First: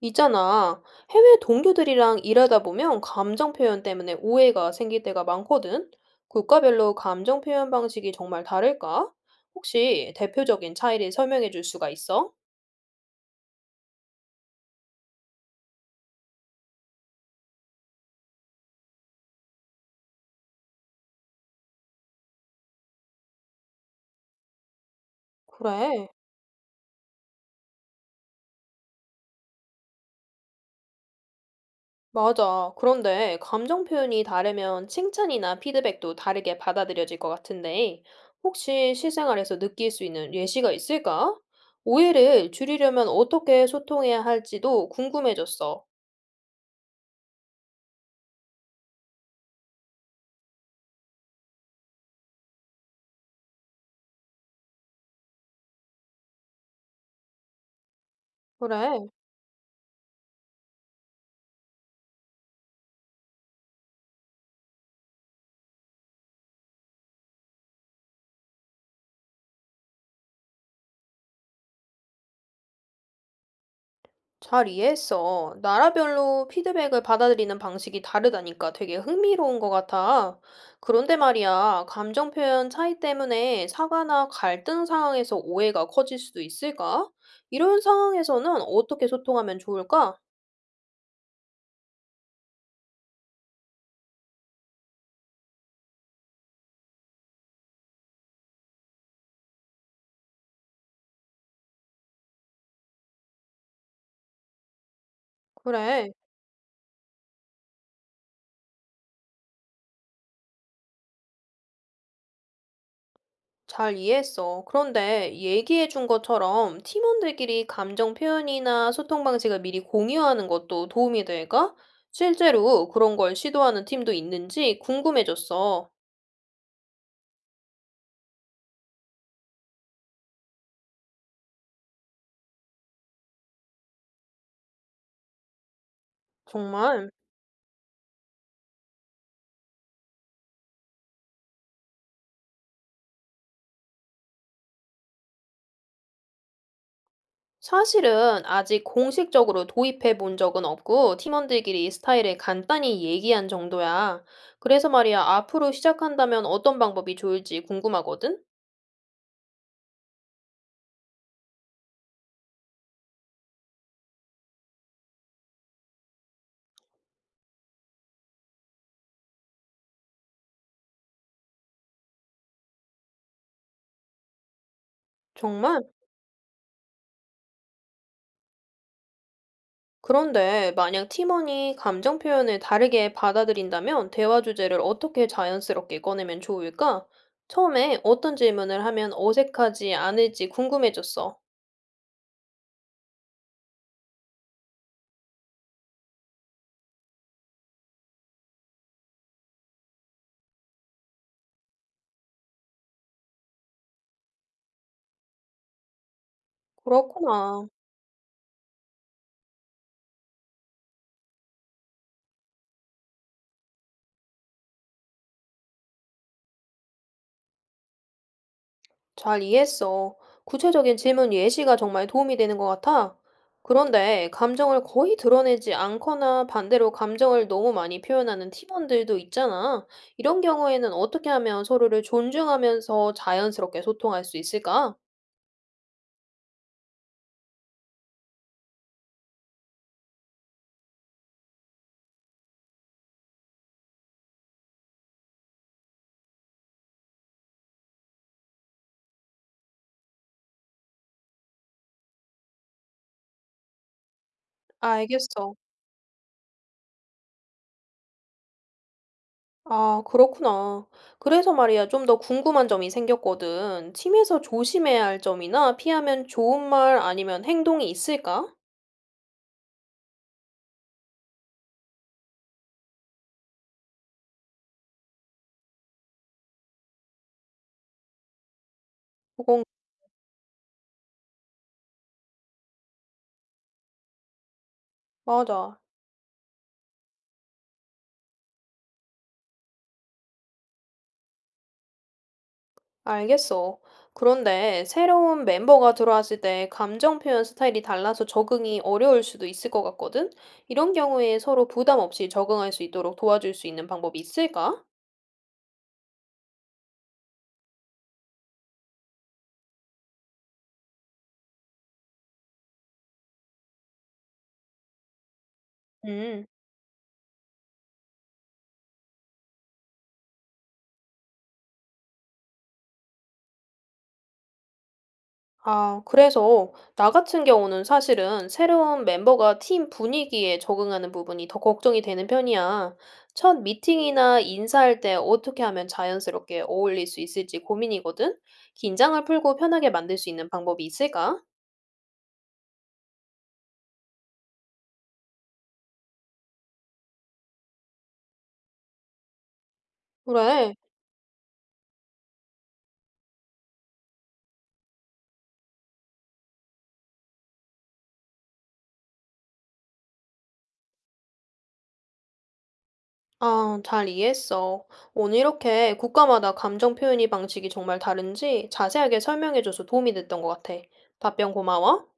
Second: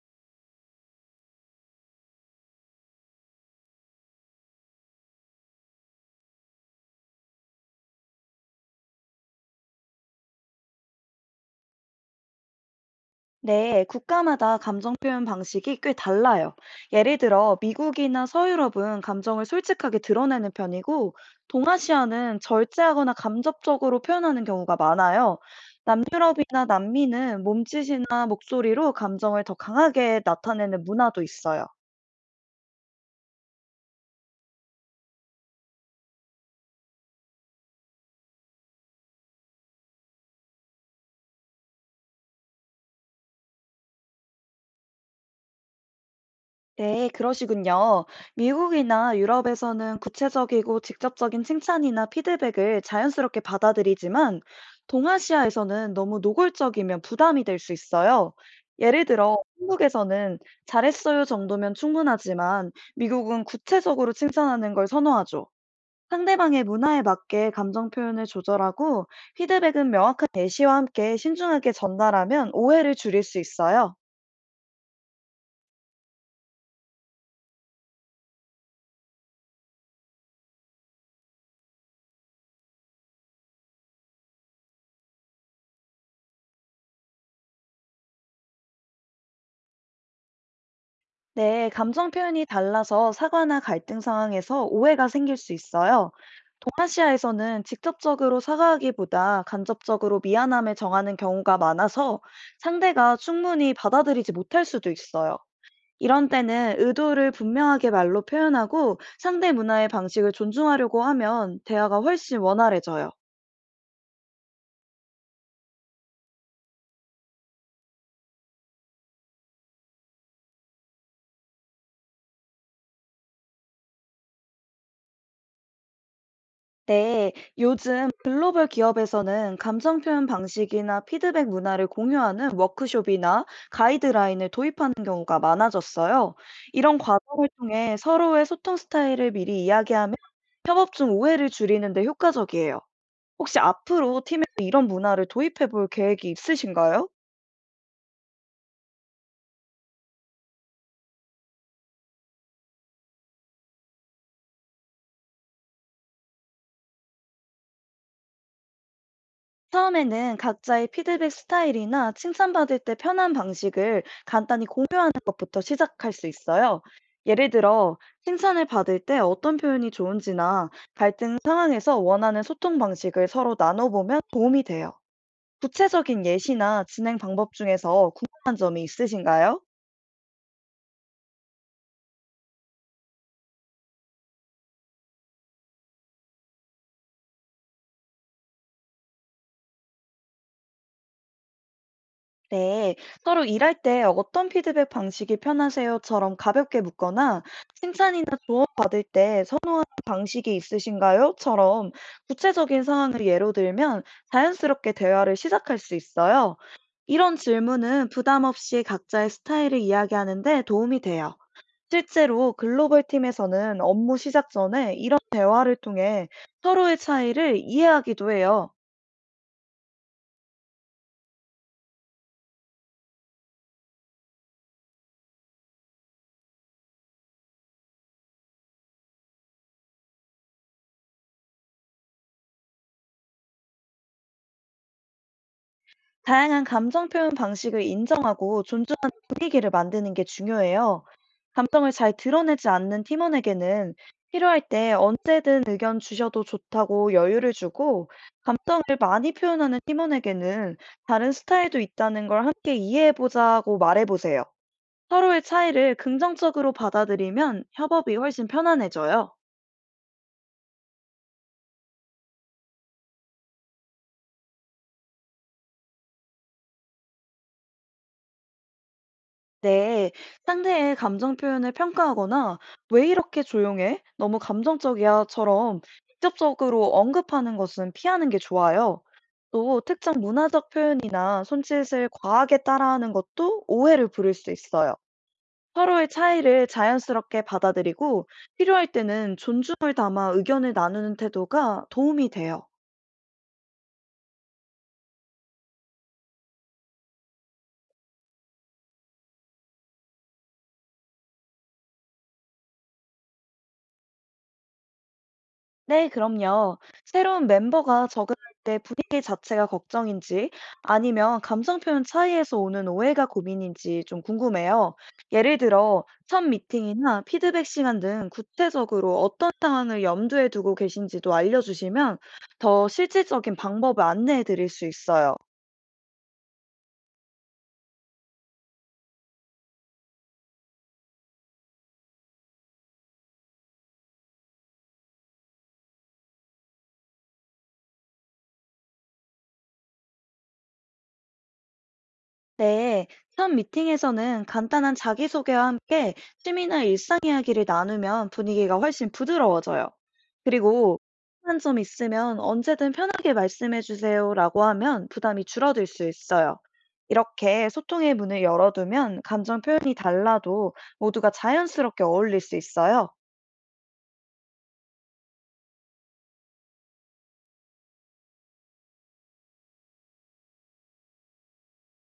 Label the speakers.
Speaker 1: 있잖아. 해외 동료들이랑 일하다 보면 감정 표현 때문에 오해가 생길 때가 많거든. 국가별로 감정 표현 방식이 정말 다를까? 혹시 대표적인 차이를 설명해 줄 수가 있어?
Speaker 2: 네, 국가마다 감정 표현 방식이 꽤 달라요. 예를 들어, 미국이나 서유럽은 감정을 솔직하게 드러내는 편이고, 동아시아는 절제하거나 감접적으로 표현하는 경우가 많아요.
Speaker 1: 그래,
Speaker 2: 남유럽이나 남미는 몸짓이나 목소리로 감정을 더 강하게 나타내는 문화도 있어요.
Speaker 1: 맞아. 그런데 감정 표현이 다르면 칭찬이나 피드백도 다르게 받아들여질 것 같은데, 혹시 실생활에서 느낄 수 있는 예시가 있을까? 오해를 줄이려면 어떻게 소통해야 할지도 궁금해졌어.
Speaker 2: 네, 그러시군요. 미국이나 유럽에서는 구체적이고 직접적인 칭찬이나 피드백을 자연스럽게 받아들이지만, 동아시아에서는 너무 노골적이면 부담이 될 수 있어요. 예를
Speaker 1: 그래.
Speaker 2: 들어, 한국에서는 잘했어요 정도면 충분하지만, 미국은 구체적으로 칭찬하는 걸 선호하죠. 상대방의 문화에 맞게 감정 표현을 조절하고, 피드백은 명확한 예시와 함께 신중하게 전달하면 오해를 줄일 수 있어요.
Speaker 1: 잘 이해했어. 나라별로 피드백을 받아들이는 방식이 다르다니까 되게 흥미로운 것 같아. 그런데 말이야, 감정 표현 차이 때문에 사과나 갈등 상황에서 오해가 커질 수도 있을까? 이런 상황에서는 어떻게 소통하면 좋을까?
Speaker 2: 네, 감정 표현이 달라서 사과나 갈등 상황에서 오해가 생길 수 있어요. 동아시아에서는 직접적으로 사과하기보다 간접적으로 미안함을 정하는 경우가 많아서 상대가 충분히 받아들이지 못할 수도 있어요.
Speaker 1: 그래,
Speaker 2: 이런 때는 의도를 분명하게 말로 표현하고 상대 문화의 방식을 존중하려고 하면 대화가 훨씬 원활해져요.
Speaker 1: 잘 이해했어. 그런데 얘기해 준 것처럼 팀원들끼리 감정 표현이나 소통 방식을 미리 공유하는 것도 도움이 될까? 실제로 그런 걸 시도하는 팀도 있는지 궁금해졌어.
Speaker 2: 네, 요즘 글로벌 기업에서는 감정 표현 방식이나 피드백 문화를 공유하는 워크숍이나 가이드라인을 도입하는 경우가 많아졌어요. 이런
Speaker 1: 정말.
Speaker 2: 과정을 통해 서로의 소통 스타일을 미리 이야기하면 협업 중 오해를 줄이는 데 효과적이에요. 혹시 앞으로 팀에 서 이런 문화를 도입해 볼 계획이 있으신가요?
Speaker 1: 사실은 아직 공식적으로 도입해 본 적은 없고 팀원들끼리 이 스타일을 간단히 얘기한 정도야. 그래서 말이야, 앞으로 시작한다면 어떤 방법이 좋을지 궁금하거든?
Speaker 2: 처음에는 각자의 피드백 스타일이나 칭찬받을 때 편한 방식을 간단히 공유하는 것부터 시작할 수 있어요. 예를 들어, 칭찬을 받을 때 어떤 표현이 좋은지나 갈등 상황에서 원하는 소통 방식을 서로 나눠보면 도움이 돼요.
Speaker 1: 정말?
Speaker 2: 구체적인 예시나 진행 방법 중에서 궁금한 점이 있으신가요?
Speaker 1: 그런데 만약 팀원이 감정 표현을 다르게 받아들인다면 대화 주제를 어떻게 자연스럽게 꺼내면 좋을까? 처음에 어떤 질문을 하면 어색하지 않을지 궁금해졌어.
Speaker 2: 네, 서로 일할 때 어떤 피드백 방식이 편하세요?처럼 가볍게 묻거나 칭찬이나 조언 받을 때 선호하는 방식이 있으신가요?처럼 구체적인 상황을 예로 들면 자연스럽게 대화를 시작할 수 있어요. 이런
Speaker 1: 그렇구나.
Speaker 2: 질문은 부담 없이 각자의 스타일을 이야기하는데 도움이 돼요. 실제로 글로벌 팀에서는 업무 시작 전에 이런 대화를 통해 서로의 차이를 이해하기도 해요.
Speaker 1: 잘 이해했어. 구체적인 질문 예시가 정말 도움이 되는 것 같아. 그런데 감정을 거의 드러내지 않거나 반대로 감정을 너무 많이 표현하는 팀원들도 있잖아. 이런 경우에는 어떻게 하면 서로를 존중하면서 자연스럽게 소통할 수 있을까?
Speaker 2: 다양한 감정 표현 방식을 인정하고 존중하는 분위기를 만드는 게 중요해요. 감정을 잘 드러내지 않는 팀원에게는 필요할 때 언제든 의견 주셔도 좋다고 여유를 주고, 감정을 많이 표현하는 팀원에게는 다른 스타일도 있다는 걸 함께 이해해보자고 말해보세요. 서로의
Speaker 1: 알겠어.
Speaker 2: 차이를 긍정적으로 받아들이면 협업이 훨씬 편안해져요.
Speaker 1: 아, 그렇구나. 그래서 말이야, 좀 더 궁금한 점이 생겼거든. 팀에서 조심해야 할 점이나 피하면 좋은 말 아니면 행동이 있을까?
Speaker 2: 네, 상대의 감정 표현을 평가하거나 왜 이렇게 조용해? 너무 감정적이야?처럼 직접적으로 언급하는 것은 피하는 게 좋아요.
Speaker 1: 그건
Speaker 2: 또 특정 문화적 표현이나 손짓을 과하게 따라하는 것도 오해를 부를 수 있어요.
Speaker 1: 맞아.
Speaker 2: 서로의 차이를 자연스럽게 받아들이고 필요할 때는 존중을 담아 의견을 나누는 태도가 도움이 돼요.
Speaker 1: 알겠어. 그런데 새로운 멤버가 들어왔을 때 감정 표현 스타일이 달라서 적응이 어려울 수도 있을 것 같거든? 이런 경우에 서로 부담 없이 적응할 수 있도록 도와줄 수 있는 방법이 있을까?
Speaker 2: 네, 그럼요. 새로운 멤버가 적응할 때 분위기 자체가 걱정인지 아니면 감정 표현 차이에서 오는 오해가 고민인지 좀 궁금해요. 예를 들어, 첫
Speaker 1: 음,
Speaker 2: 미팅이나 피드백 시간 등 구체적으로 어떤 상황을 염두에 두고 계신지도 알려주시면 더 실질적인 방법을 안내해 드릴 수 있어요.
Speaker 1: 아, 그래서 나 같은 경우는 사실은 새로운 멤버가 팀 분위기에 적응하는 부분이 더 걱정이 되는 편이야. 첫 미팅이나 인사할 때 어떻게 하면 자연스럽게 어울릴 수 있을지 고민이거든? 긴장을 풀고 편하게 만들 수 있는 방법이 있을까?
Speaker 2: 네, 현 미팅에서는 간단한 자기소개와 함께 취미나 일상 이야기를 나누면 분위기가 훨씬 부드러워져요.
Speaker 1: 그래.
Speaker 2: 그리고 한 점 있으면 언제든 편하게 말씀해 주세요라고 하면 부담이 줄어들 수 있어요. 이렇게 소통의 문을 열어두면 감정 표현이 달라도 모두가 자연스럽게 어울릴 수 있어요.
Speaker 1: 아, 잘 이해했어. 오늘 이렇게 국가마다 감정 표현이 방식이 정말 다른지 자세하게 설명해줘서 도움이 됐던 것 같아. 답변 고마워.